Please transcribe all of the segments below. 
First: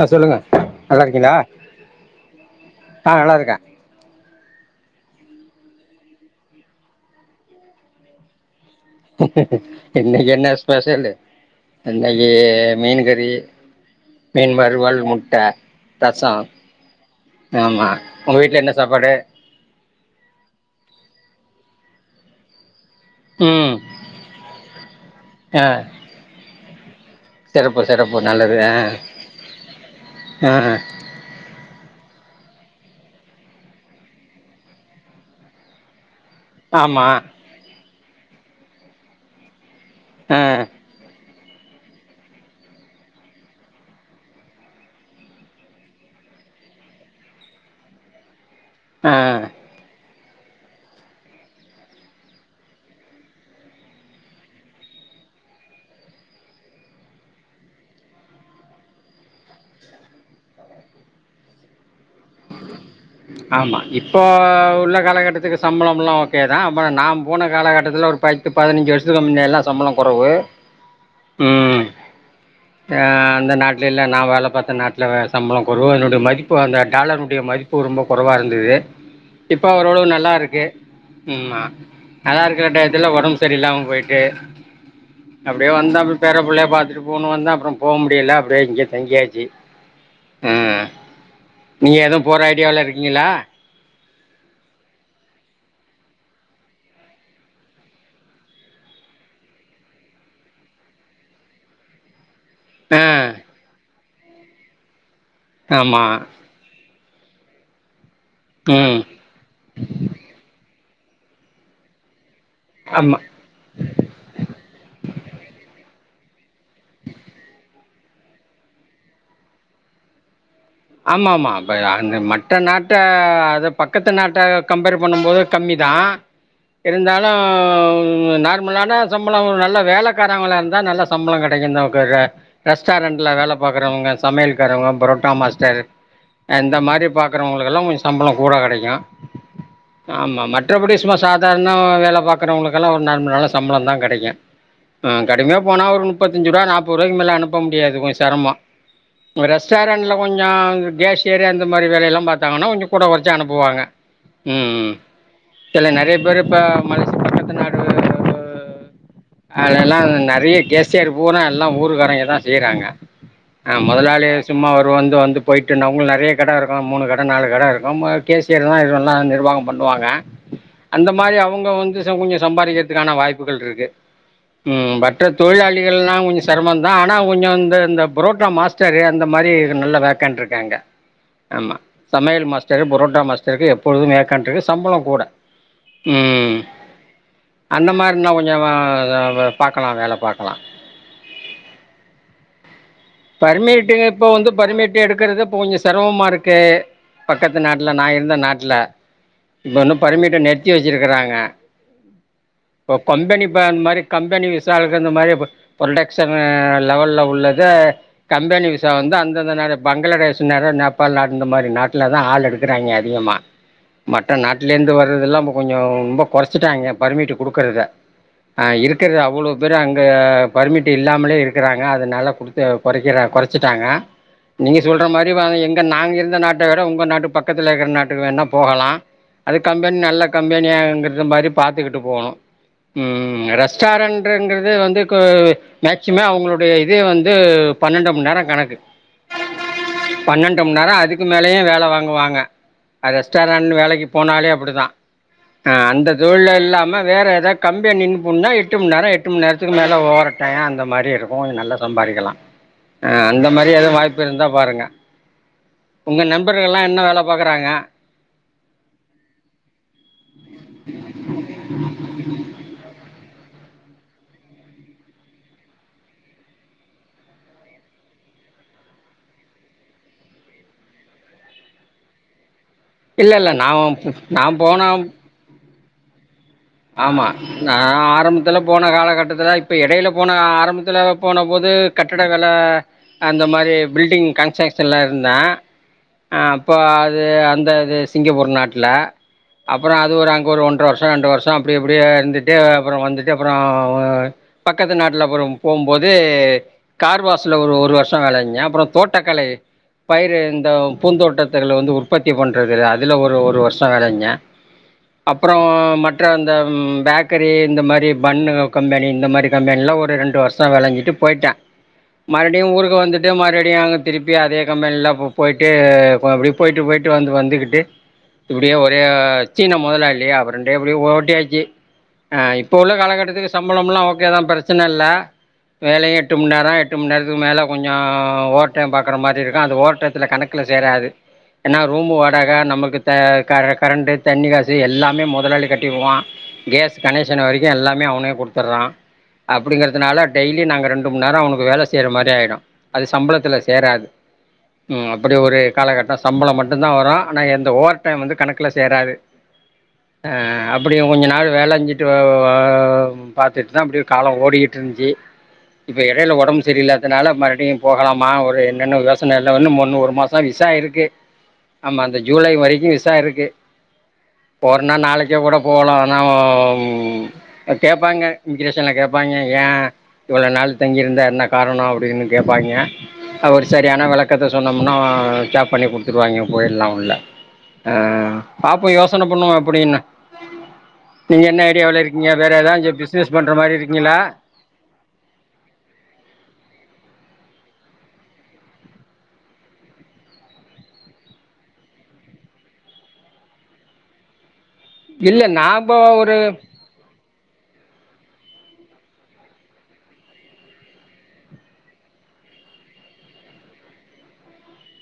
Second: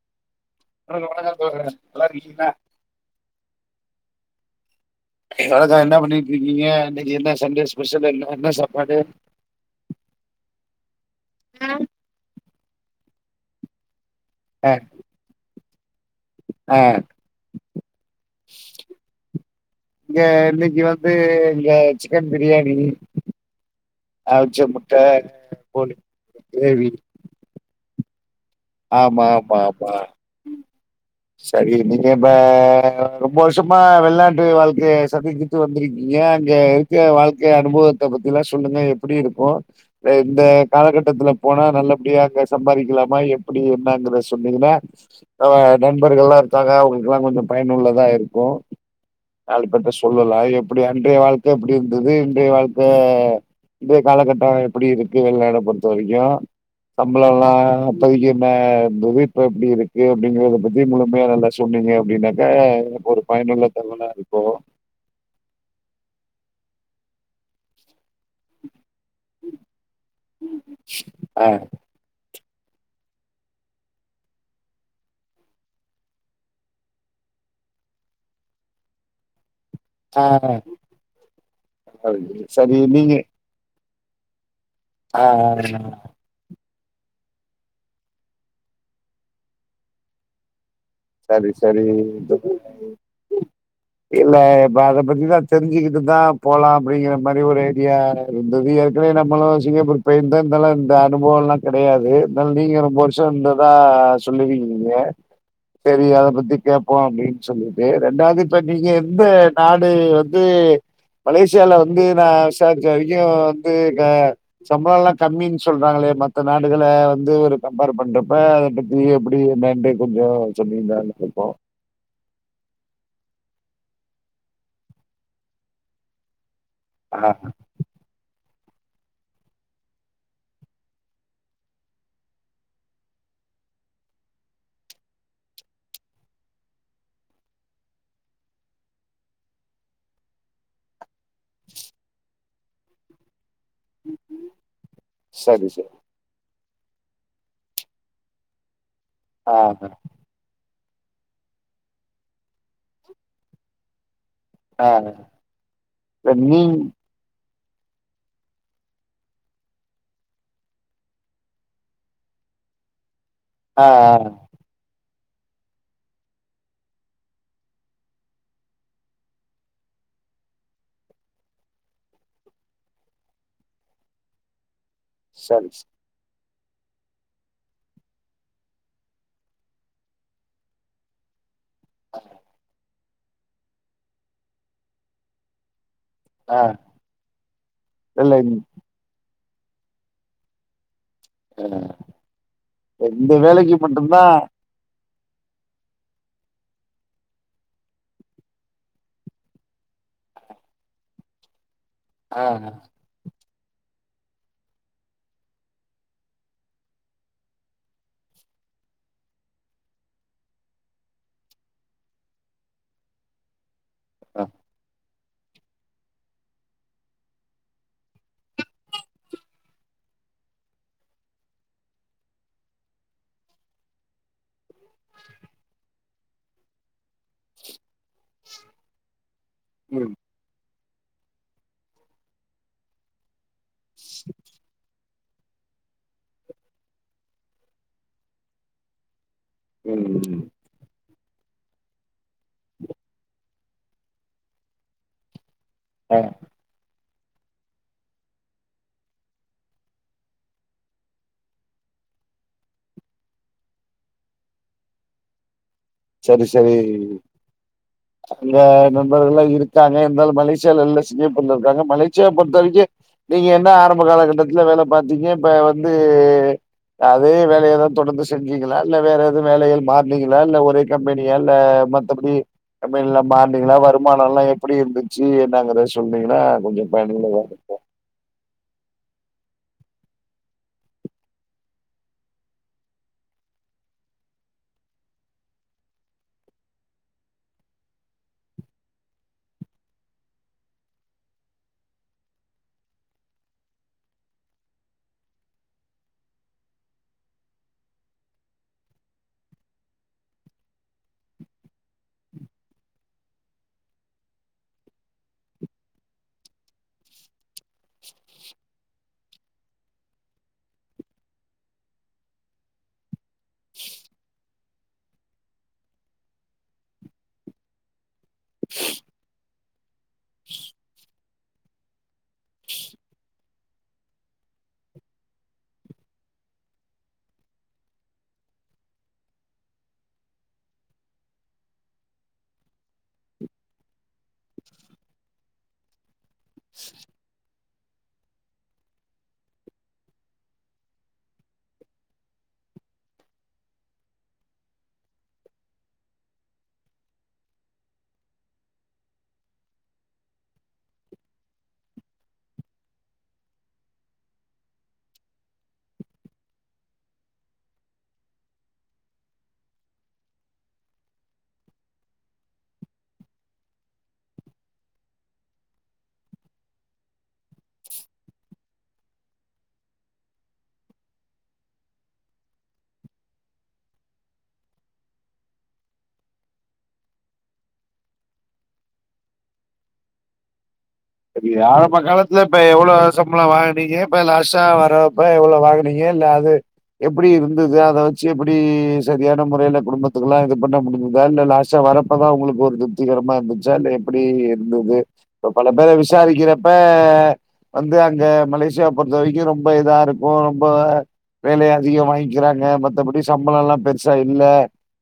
அ சொல்லுங்க நல்லா வணக்கம் இருக்கீங்களா வணக்கம் தோழரே நல்லா இருக்கீங்களா ஆ நல்லா இருக்க வணக்கோ என்ன பண்ணிட் இருக்கீங்க இன்னகி என்ன சண்டே ஸ்பெஷல் என்ன என்னா சாப் இன்னக்கி என்ன ஸ்பெஷலு இன்னக்கி மீனு கறி ஆ, மீன்வறுவல் முட்ட ரசோ ஆ. ஆமா உங்க வீட்ல என்ன சாப்பாடு இங்க இன்னக்கி வந்து இங்க சிக்கன் பிரியாணி ம் அவிச்ச முட்ட ஆ கோழி க்ரேவி சிறப்பு சிறப்பு நல்லது ஆமா ஆமா ஆமா ஆ சரி நீங்க இப்ப ரொம்ப வர்ஷமா வெள்னாட்டு வாழ்க்கை சந்திசிட்டு வந்திருக்கீங்க அங்க இருக்க ஆமாம் வாழ்க்க அனுபவத்த பத்திலா சொல்லுங்க எப்டி இருக்கு ஆ இந்த காலகட்டத்துல போனா நல்லபடியா அங்க சம்பாரிக்கலாமா எப்டி என்னாங்கறத சொன்னீங்கனா ஆ நண்பர்கள்லா இருக்காங்க அவங்களுகெலா கொஞ்ச பயனுள்ளதா இருக்கு ஆ நாலு பேர்ட்ட சொல்லலா எப்டி அன்றைய வாழ்க்க எப்டி இருந்தது இன்றைய வாழ்க்க இன்றைய காலகட்டம் எப்டி இருக்கு வெள்னாட பொறுத்த வரைக்கு சம்பளலல்லா அப்பதிக்கி நா புவி இப்ப எப்டி இருக்கு அப்படிங்கறத பத்தி முழுமையா நல்லா சொன்னீங்க அப்டின்னாக் ஆ ஒரு பயனுள்ள தகவலா இருக்கு இப்ப உள்ள காலகட்டத்துக்கு சம்பளமெல்லா ஓகே தா நா போன காலகட்டத்துல ஒரு பயிற் இப்ப பதினஞ்சு வருஷத்துக்கு முன்னலா சம்பளோ கொறவு ஆ அந்த நாட்லலா நா வேல பாத்த நாட்ல சம்பளம் கொறவு என்னுடைய மதிப்பு அந்த டாலர் இங்க மதிப்பு ரொம்ப கொறவா இருந்தது இப்ப ஓரளவு ஆ நல்லா ருக்கு ம் மா நல்லா ருக்குற சரி டயத்துல நீங்க ஒடம்பு சரியில்லாம போய்ட்டு ஆ அப்டியே வந்தா பேர புள்ளைய பாத்துட்டு போணு வந்த அப்றம் போ முடியல அப்டியே இங்கயெ தங்கியாச்சு ம் சரி சரி போற ஐடியால இருக்கிங்களா இல்ல இப்ப அத பத்திதா தெரிஞ்சிக்கிட்டு தா போலா அப்படிங்கற மாரி ஒரு ஐடியா இருந்தது ஏற்கனவே நம்மளு சிங்கப்பூர் போய்ர்ந்தா லா இந்த அனுபவல்லா கெடையாது இந்தாலு நீங்க ரொம்ப ஆ வருஷோ இருந்ததா சொல்லுவீங்னீங்க செரி ஆமாம் அத பத்தி கேப்போ அப்டின் சொல்லிட்டு ரெண்டாவது இப்ப நீங்க ம் எந்த நாடு வந்து மலேசியால வந்து நா விசார்ச்ச வரைக்கு ஆமாம் வந்து க சம்பள ல்லா‌ கம்மின் சொல்றாங்களே மத்த நாடுகள வந்து ஒரு கம்பேர் பண்றப்ப அத பத் தி எப்டி மேண்டே கொஞ்சோ ஆமாமா இப்ப அந்த மட்ட நாட்ட அத பக்கத்து நாட்ட கம்பேர் பண்ணும்போது கம்மி தா [inaudible] இருந்தாலூ நார்மலான சம்பளோ நல்ல வேலக்காரங்களா இருந்தா நல்ல சம்பளோ கெடைக்கு நோக்குக ரெஸ்டாரண்ட்ல வேல பாக்றவங்க சமையலக்காரங்க புரோட்டா மாஸ் டர் அ இந்த மாரி பாக்குறவங்களுக்கெல்லா கொஞ்ச சம்பளோ கூட கெடெக்கு ஆமா மற்றபடி சும்மா சாதாரண வேல பாக்குறவங்களுக்கெல்லா ஒரு நார்மளான சம்பள தா கெடெக்கு ம் ஆ கடுமையா போனா ஒரு நுப்பத்தஞ்சு ரூபா நாப்போர் ருவாய்க்கு மேலே அனுப்ப முடியாது கொஞ் செரமோ ஆ, ரெஸ்டாரண்ட்ல கொஞ்சோ கேஷியரு அந்த மாரி வேலையெல்லா பாத்தாங்கன்னா கொஞ்சொ கூட கொறச்சி அனுப்புவாங்க ம் ம் ஆ. இல்ல நெறைய பேரு இப்ப மலெஸ்யா பக்கத்து நாடு அதெல்லா நெறைய கேசியர் பூரா எல்லா ஊர்க்காரங்கெதா செய்றாங்க ஆ முதலாளிய சும்மா ரு வந்து வந்து போயிட்டுனா அவங்க நெறைய கட இருக்கு மூணு கட நாலு கட இருக்கு கேசியர் தா இதுல்லா நிர்வாகம் பண்ணுவாங்க அந்த மாரி அவங்க வந்து ச கொஞ்சோ சம்பாரிக்கறதுக்கான வாய்ப்புகள்ருக்கு ம் பட் டு சரி ச தொழிலாளிகள்ல்லா கொஞ்சோ செரமந்தா ஆனா கொஞ்சொ இந்து இந்த புரோட்டா மாஸ்டரு அந்த மாரி நல்ல வேக்கண்ட் ருக்காங்க ஆமா சமையல் மாஸ்டரு புரோட்டா மாஸ் டர்க்கு எப்பொழுது வேக்கண்ட் ருக்கு சம்பளோ கூட ம் ஆ அந்த மார் னா இல்ல இந்- கொஞ்சவ பாக்கலா வேல பாக்கலா வேற பரிமேட்டுக்கு இப்ப வந்து பரிமேட் எடுக்கறது இப்ப கொஞ்சோ செரமமா ருக்கு பக்கத்து நாட்டுல நா இருந்த நாட்டுல இப்போ இன்னு பர்மிட்ட நிறுத்தி வச்சுருக்கறாங்க அ இப்ப கொம்பெனி ப இந்த மாரி கம்பெனி விசாலக்கு அந்த மாரி ப ப்ரொடக்க்ஷனு லெவல்ல உள்ளத கம்பெனி விசா வந்து அந்தந்த நேர பங்களாதேஷ் நேரு நேபாள் நாடு ந்த மாரி நாட்டுல தா ஆள் எடுக்குறாய்ங்க அதிகமா [inaudible] மட்ட நாட்லேந்து வர்றதெல்லா‌ ப்ப கொஞ்சொ ஒம்ப கொறச்சிட்டாங்க பர்மிட்டு் குடுக்கறத ல்ல அ இருக்கற்து அவ்வளோ பேரு அங்க பர்மிட்டு் இல்லாமலே இருக்கிறாங்க அத நல்லா குடுத்து கொறக்கிற கொறச்சிட்டாங்க நீங்க சொல்ற மாரி வா எங்க நாங்க இருந்த நாட்ட விட உங்க நாட்டு பக் கத்துல இருக்ற நாட்டுக்கு வேன்ணா போகலா அது கம்பென் ம் நல்ல கம்பெனியாங்க்ற்தும் மாரி பாத்துக்கிட்டு போனு ம் ரெஸ்டாரண்ட்ருன்றது வந்து க்கு மேக்சிம அவங்களுடைய இதே வந்து பனண்டு மண் நேரோ கணக்கு ம் ம். பன்னன் டு மண் நேரோ அதுக்கு மேலயு வேல வாங்குவாங்க அ ரெஸ்டாரண்ட் வேலைக்கு போனாலே அப்புடிதா அ அந்த ஆ தொழில்ல இல்லாம வேற எதா கம்பெனின் போன்னா எட்டு மண் நேரோ எட்டு மண் நேரத்துக்கு மேல ஓர டயோ அந்த மாரி இருக்கூ அது நல்ல சம்பாரிக்கலா அ அந்த மாரி எதும் வாய்ப்பு இருந்தா பாருங்க உங்க சரி சரி நம்பர்கள்லா என்ன வேல பாக்குறாங்க அங்க நண்பர்கள்ல்லா இருக்காங்க இர்ந்தாலு மலேசியால இல்ல சிங்கப்பூர்ல இருக்காங்க மலேசியா பொறுத்தரைக்கு நீங்க என்னா ஆரம்ப காலகட்டத்துல வேல பாத்தீங்க இப்ப வந்தூ அதே வேலைய தா தொடர்ந்து செஞ்சீங்களா இல்ல வேற எது வேலைகள் மாற்னீங்களா இல்ல ஒரே கம்பெனியா இல்ல மத்தபுடி கம்பேனிலா இல்லை இல்லை மார்னீங்களா நான் பு- வருமான அல்லா நான் எப்புடி போன இருந்துச்சி என்னங்கறது சொன்னீங்ன்னா ஆம்மா நா ஆரம் த்துல போன காலகட்டத்துல இப்ப எடையில போன ஆரம்பத்துல போன போது கட்டட வேல அந்த மாரி பில்டிங் கன்ஸ்ஸக்க்ஷன்ல இருந்த அ அப்ப அது அந்தது சிங்கப்பூர் நாட்ல அப்பற அது ஒரு அங்க ஒரு ஒன்ற வருஷ ரெண்டு வருஷொ அப்டி இப்டியே இருந்துட்டு அப்பற வந்துட்டு அப்பற பக்கத்து நாட்டுல அப்பறம் போம்போது கார்வாஸ்ல ஒரு ஒரு வர்ஷொ வேல செஞ்சே அப்பற தோட்டக்கலை பயிறு இந்த பூந்தோட்டத்துகல்ல வந்து உற்பத்தி பண்றது அதுல ஒரு ஒரு வர்ஷ வேல ஞ்ஞ அப்பற மற்றந் இந்த ம் பேக்கரி இந்த மாரி பண்ணு உ கம்பெனி இந்த மாரி கம்பென்ல்ல ஒரு ரெண்டு வர்ஷ வேல ஞ்சிட்டுப் பொய்ட்ட மறுபுடியு ஊருக்கு வந்துட்டு மறுபுடியு அங்க திருப்பி அதே கம்பென்ல்லப் போ பொய்ட்டு போ அப்டி போய்ட்டு போய்ட்டு வந்து வந்துகிட்டு இப்டியே ஒரே சீனா முதலாளியா அப்பர டெபில்லு ஓட் ட்டியாச்சி அ இப்ப உள்ள காலகட்டத்துக்கு சம்பளம்லாம் ஓக்கேதா பரச்சன இல்ல வேலையு எட்டு மண் நேர எட்டு மணி நேரதுக்கு மேலே கொஞ்சொ ஓர்டைம் பாக்கற மாரி இருக்கு அந்த ஓர்டைத்துல கணக் க்குல்ல சேராது என்னா ரூம் வாடக நம்மள்க்கு த கர கரண்டு தண்ணிகாசு எல்லாமே முதலாளி கட்டிருவா கேஸ் கனெக்ஷன் வரைக்கு எல்லாமே அவனே குடுத்துர்றா அப்புடிங்கிறதுனால டெய்லி நாங்க ரெண்டு முண் நேர அவனுக்கு வேல செய்ற மாரி ஆய்டு அது சம்பளத்துல சேராது ம் அப்படி ஒரு காலகட்ட சம்பள மட்டுந்தா வரு ஆனா எந்த ஓவர் டைம் வந்து கணக்குல சேராது அ அ அப் அப்படியு கொஞ்ச நாள் வேல ஞ்சிட்டு பாத்துட்தா அப்புடி காலொ ஓடிக்கிட் இருந்ச்சி இப்ப எடையில ஒடம்பு சரியில்லாதனால மறுடியு போகலாமா ஒரு என்னென்ன யோசனைல ஒன்னு மொன்னு ஒரு மாஸ் ச விசா இருக்கு ஆம்மா அந்த ஜூலை வரைக்கு விசா இருக்கு போறன்னா நாளைக்கே கூட போலாம் ஆனா உ கேப்பாங்க இமிகிரேஷன்ல கேப்பாங்க ஏன் இவ்ளோ நாள் தங்கிருந்த என்ன காரணம் அப்டின்னு கேப்பாய்ங்க ஒரு சரியான வெளக்கத்த சொன்னோம்னா கேப் பண்ணி குடுத்துருவாயிங்க போயிறல்லா உள்ள ஆ பாப்போம் யோசன பண்ணுவோ எப்டின்னு சரி ஆரம்ப இருக்கீங்க காலத்ல வேறு இப்ப எவ்ளோ ஏதாச்சும் பிஸ்னஸ் சம்பளம் பண்ணுற மாதிரி வாங்கினீங்க இருக்கீங்களா இப்ப லாஸ்ட் டா வரப்ப எவ்ளோ வாங்னீங்க இல்ல அது எப்டி இருந்தது அத வச்சி எப்டி சரியான முறையில குடும்பத்துக்குலா இது பண்ண முடிஞ்சதா இல்ல லாஸ்ட் டா வரப்பதா ஒங்களுக்கு ஒரு திருப்திகரமா இருந்துச்சா இல்ல எப்டி இருந்துது இல்லை இப்ப பல பேர நாம் ஒரு விசாரிக்கிறப்ப இப்ப வந்து அங்க மலேசியா பொறுத்த வரைக்கும் ரொம்ப இதா இருக்கும் ரொம்ப வேலயை அதிகம் வாங்கிக்கிறாங்க மத்தபடி சம்பளம் எல்லாம் பெருசா இல்ல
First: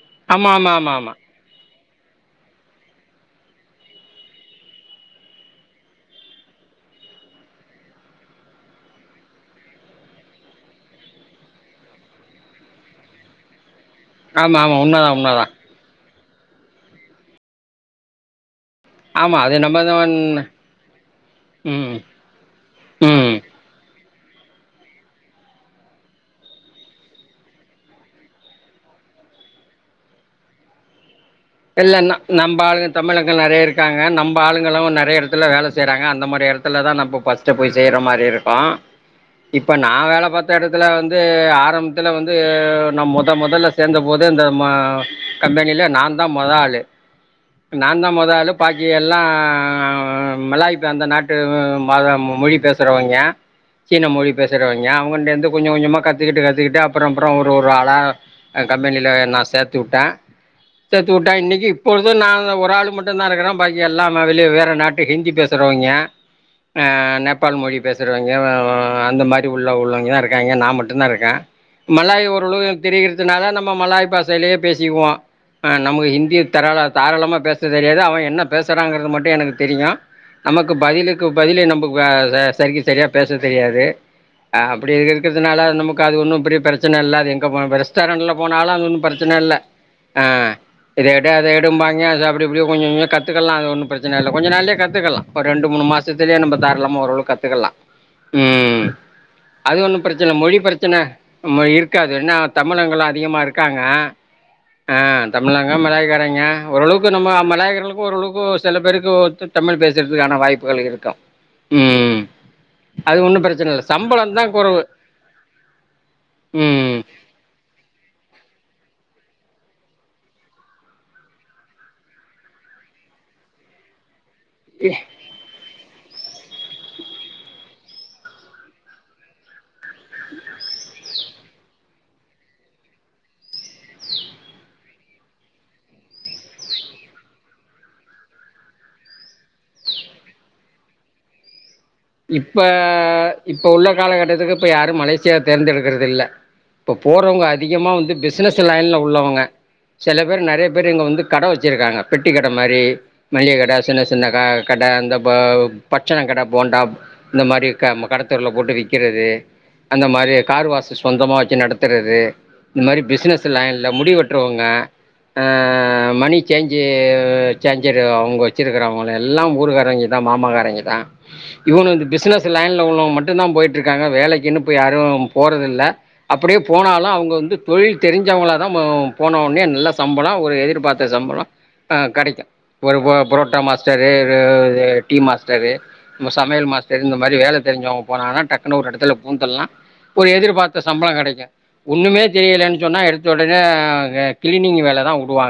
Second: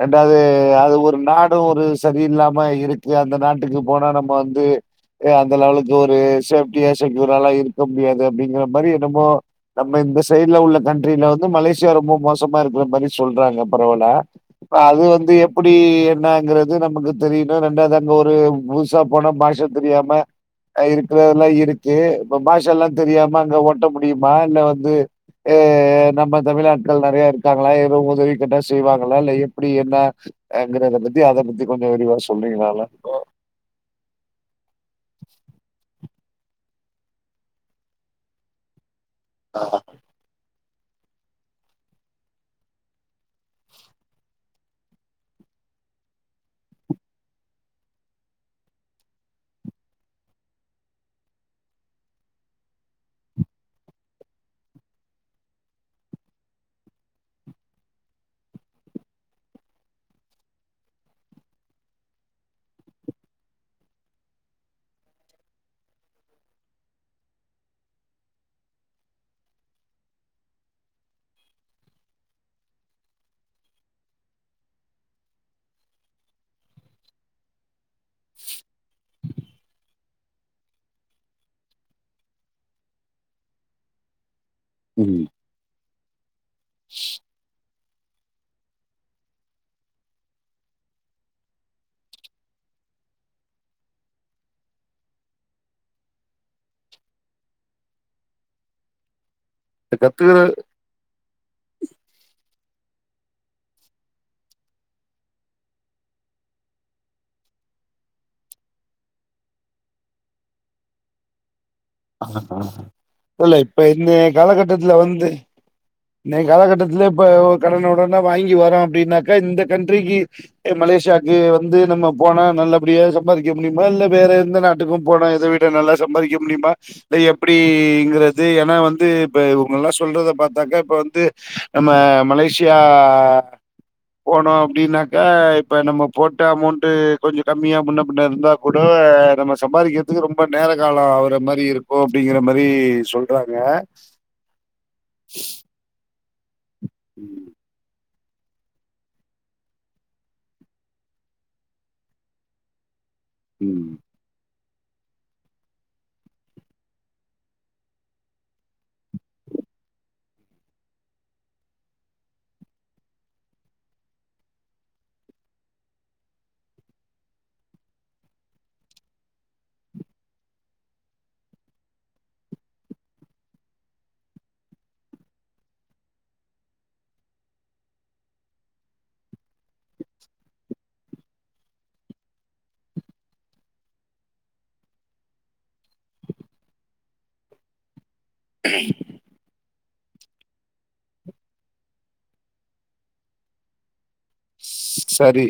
ரெண்டாவது ஆமாம் ஆமாம் ஆமாம் அது ஒரு ஆமாம் நாடும் ஒரு சரியில்லாம இருக்கு அந்த நாட்டுக்கு போனா நம்ம வந்து அந்த லெவலுக்கு ஒரு சேஃப்டியா செக்யூர்லாம் இருக்க முடியாது அப்டிங்கிற மாரி என்னமோ நம்ம இந்த சைட்ல உள்ள கண்ட்ரில வந்து மலேசியா ரொம்ப மோசமா இருக்ற மாரி சொல்றாங்க பரவலா ஆமாம் ஆமாம் உண்மை அது தான் உண்மை வந்து தான் எப்டி என்னங்கறது நமக்கு தெரியணும் ரெண்டது அங்க ஒரு புதுசா போன ஆமாம் அது பாஷா நம்ம தான் தெரியாம இருக்றெல்லாம் ம் இருக்கே பாஷ எல்லாம் ம் தெரியாம ங்க ஓட்ட முடியுமா இல்ல வந்து ஏ நம்ம தமிழ் ஆட்கள் நெறய இருக்காங்களா ஏதும் உதவி கேட்டா செய்வாங்களா இல்ல எப்டி என்ன ங்கறத பத்தி அத பத்தி கொஞ்சம் விரிவா இல்லன்னா நம்ப சொல்றீங்களால? ஆளுங்க தமிழர்கள் நெறய இருக்காங்க நம்ம ஆளுங்களும் நெறய எடத்ல வேல செய்றாங்க அந்த மாதரி எடத்ல த்லதான் நம்ப பஸ்ட்டு போய் செய்ற மாரி இருக்கும் இப்ப நான் வேல பாத்த எடத்துல வந்து ஆரம்பத்துல வந்து நா மொத மொதல்ல சேந்த போது இந்த ம கம்பெனிலே நாந்தா மொத ஆளு நாந்தா மொத ஆளு பாக்கி எல்லா மலாய் அந்த நாட்டு மதம் மொழி பேச சரவய்ங்க சீன மொழி பேசுரவய்ங்க அவுங்கிட்டேருந்து கொஞ்ச கொஞ்சமா கத்துக்கிட்டு கத்துக்கிட்டு அப்றோ அப்றோ ஒரு ஒரு ஆளா அ கம்பெனில நான் சேத்து வுட்டேன் சேத்து வுட்டன் இன்னக்கி இப்பொழுது நான் ஒரு ஆள் மட்டுந் தான் இருக்றேன் பாக்கி எல்லா வெளிய வேற நாட்டுக்கு ஹிந்தி பேச சுரவய்ங்க நேபால் மொழி பேசுரவய்ங்க அந்த மாரி உள்ள உள்ளவய்ங்க தான் இருக்காங்க நான் மட்டுந்தான் இருக்கேன் மலாய் ஓரளவு தெரிகிறதுனால நம்ம மலாய் பாசையிலயே பேசிக்குவோம் நமக்கு ஹிந்திய தராள தாராளமா பேச தெரியாது அவன் என்ன பேசுறாங்கறது மட்டும் எனக்கு தெரியும் நமக்கு பதிலுக்கு பதிலே நம்ப சரிக்கு சரியா பேச தெரியாது அப்டி ம். இருக் னால நமக்கு அது ஒன்னும் பெரிய பெரச்சன இல்லது எங்க ரெஸ்டாரண்ட்ல போனாலும் அது ஒன்னும் பெரச்சன இல்ல அ இத எடு அத எடும்பாங்க அப்டிப்படியும் கொஞ்சஞ்சொ கத்துக்கலாம் அது ஒன்னு பிரச்சன இல்லை கொஞ்ச நாள்ளெ கத்துக்கலாம் ஒரு ரெண்டு மூணு மாசத்துலே நம்ப தாரளமா ஓரளவு கத்துக்கலாம் ம் அது ஒன்னு பிரச்சன கத்துக்கிற மொழி பிரச்சன சன இருக்காது என்னா தமிழங்கலாம் அதிகமா இருக்காங்க ஆ தமிழங்க மலாயக்காரங்க ஓரளவுக்கு நம்ம மலாயக்ர்களுக்கு ஓரளவுக்கு சில பேருக்கு தமிழ் பேசுரதுக்கான வாய்ப்புகள் இருக்கா ஒன்னு இல்ல பிரச்சன இப்ப இந்நய சம்பளந்தா கொறவு காலகட்டத்துல வந்து இன்னக்கி காலகட்டத்ல ம் இப்ப கடன ஒடன வாங்கி வரொ அப்டின்னாக்கா இந்த கன்ட்ரிக்கு மலேசியாக்கு வந்து நம்ப போனா நல்லபடியா சம்பாரிக்க முடிமா நல்ல வேற எதா எந்த நாட்டுக்கு போனா இத விட நல்லா சம்பாதிக்க முடியுமா இல்ல எப்டிங்கிறது ஏன்னா வந்து இப்ப இவுங்க எல்லா சொல்றத பாத்தாக்கா இப்ப வந்து நம்ம மலேசியா போனோ அப்டின்னாக்க இப்ப நம்ம போட்ட அமௌண்ட்டு கொஞ்சோ கம்மியா முன்ன பின்ன இருந்தா கூட நம்ம சம்பாதிக்கிறதுக்கு ரொம்ப நேர கால ஆவுற மாரி இருக் இப்ப இப்ப உள்ள காலகட்டத்துக்கு இப்ப யாரு மலேசியா தேர்ந்தெடுக்கிறது இல்ல இப்ப ம் போறவங்க அதிகமா வந்து பெஸ் பிசினஸ் லைன்ல உள்ளவங்க சில பேர் நெறைய பேர் இங்க வந்து கடை வச்சிருக்காங்க பெட்டி கடை மாரி மளிக கடை ம் சின்ன சின்ன க கடை அந்த ப பச்சண கடை போண்டா இந்த மாரி க ம் கடத்தெருல போட்டு விக்கிறது அந்த மாரி கார் வாஷ்ஷு சொந்தமா வச்சு நடத்துறது இந்த மாரி பிஸ்னஸ்ஸு லைன்ல முடி வெட்டுறவங்க ஆ மணி சேஞ்சு சேஞ்சரு அவுங்க வச்சிருக்கறவங்கள எல்லா ஊருக்காரங்க [unintelligible] மாமக்காரங்க தா இவ்னோ இந்த பிஸ்னஸ் லைன்ல்ல உள்ளவ மட்டுதா போய்ட்டுருக்காங்க வேலைக்கின்னு இப்ப யாரு போறதில்ல அப்டியே போனாலு அவுங்க வந்து தொழில் தெரிஞ்சவங்கள தா போன ஒட்னே நல்ல சம்பள ஒரு எதிர்பாத் தா சம்பள கெடைக்கு ஒரு புரோ புரோட்டா மாஸ்டரு ஒரு டீ மாஸ்டரு நம்ம சமையல் மாஸ்டரு இந்த மாரி வேல தெரிஞ்சவங்க போனாங்கனா டக்கு ஒரு எடத்துல பூந்தெர்லா ஒரு எதிர்பாத்த சம்பள கெடைக்கு ஒன்னுமே தெரியலைன்னு சொன்னா எடுத்த ஒடனே சரி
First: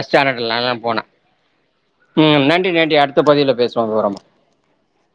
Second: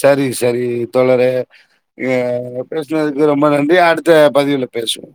சரி சரி போனால் தோழரே ம் அ நன்றி நன்றி அடுத்த பேசனதுக்கு ரொம்ப பதிவில் நன்றி பேசுவோம் அடுத்த விவரமா பதிவுல பேசுவோ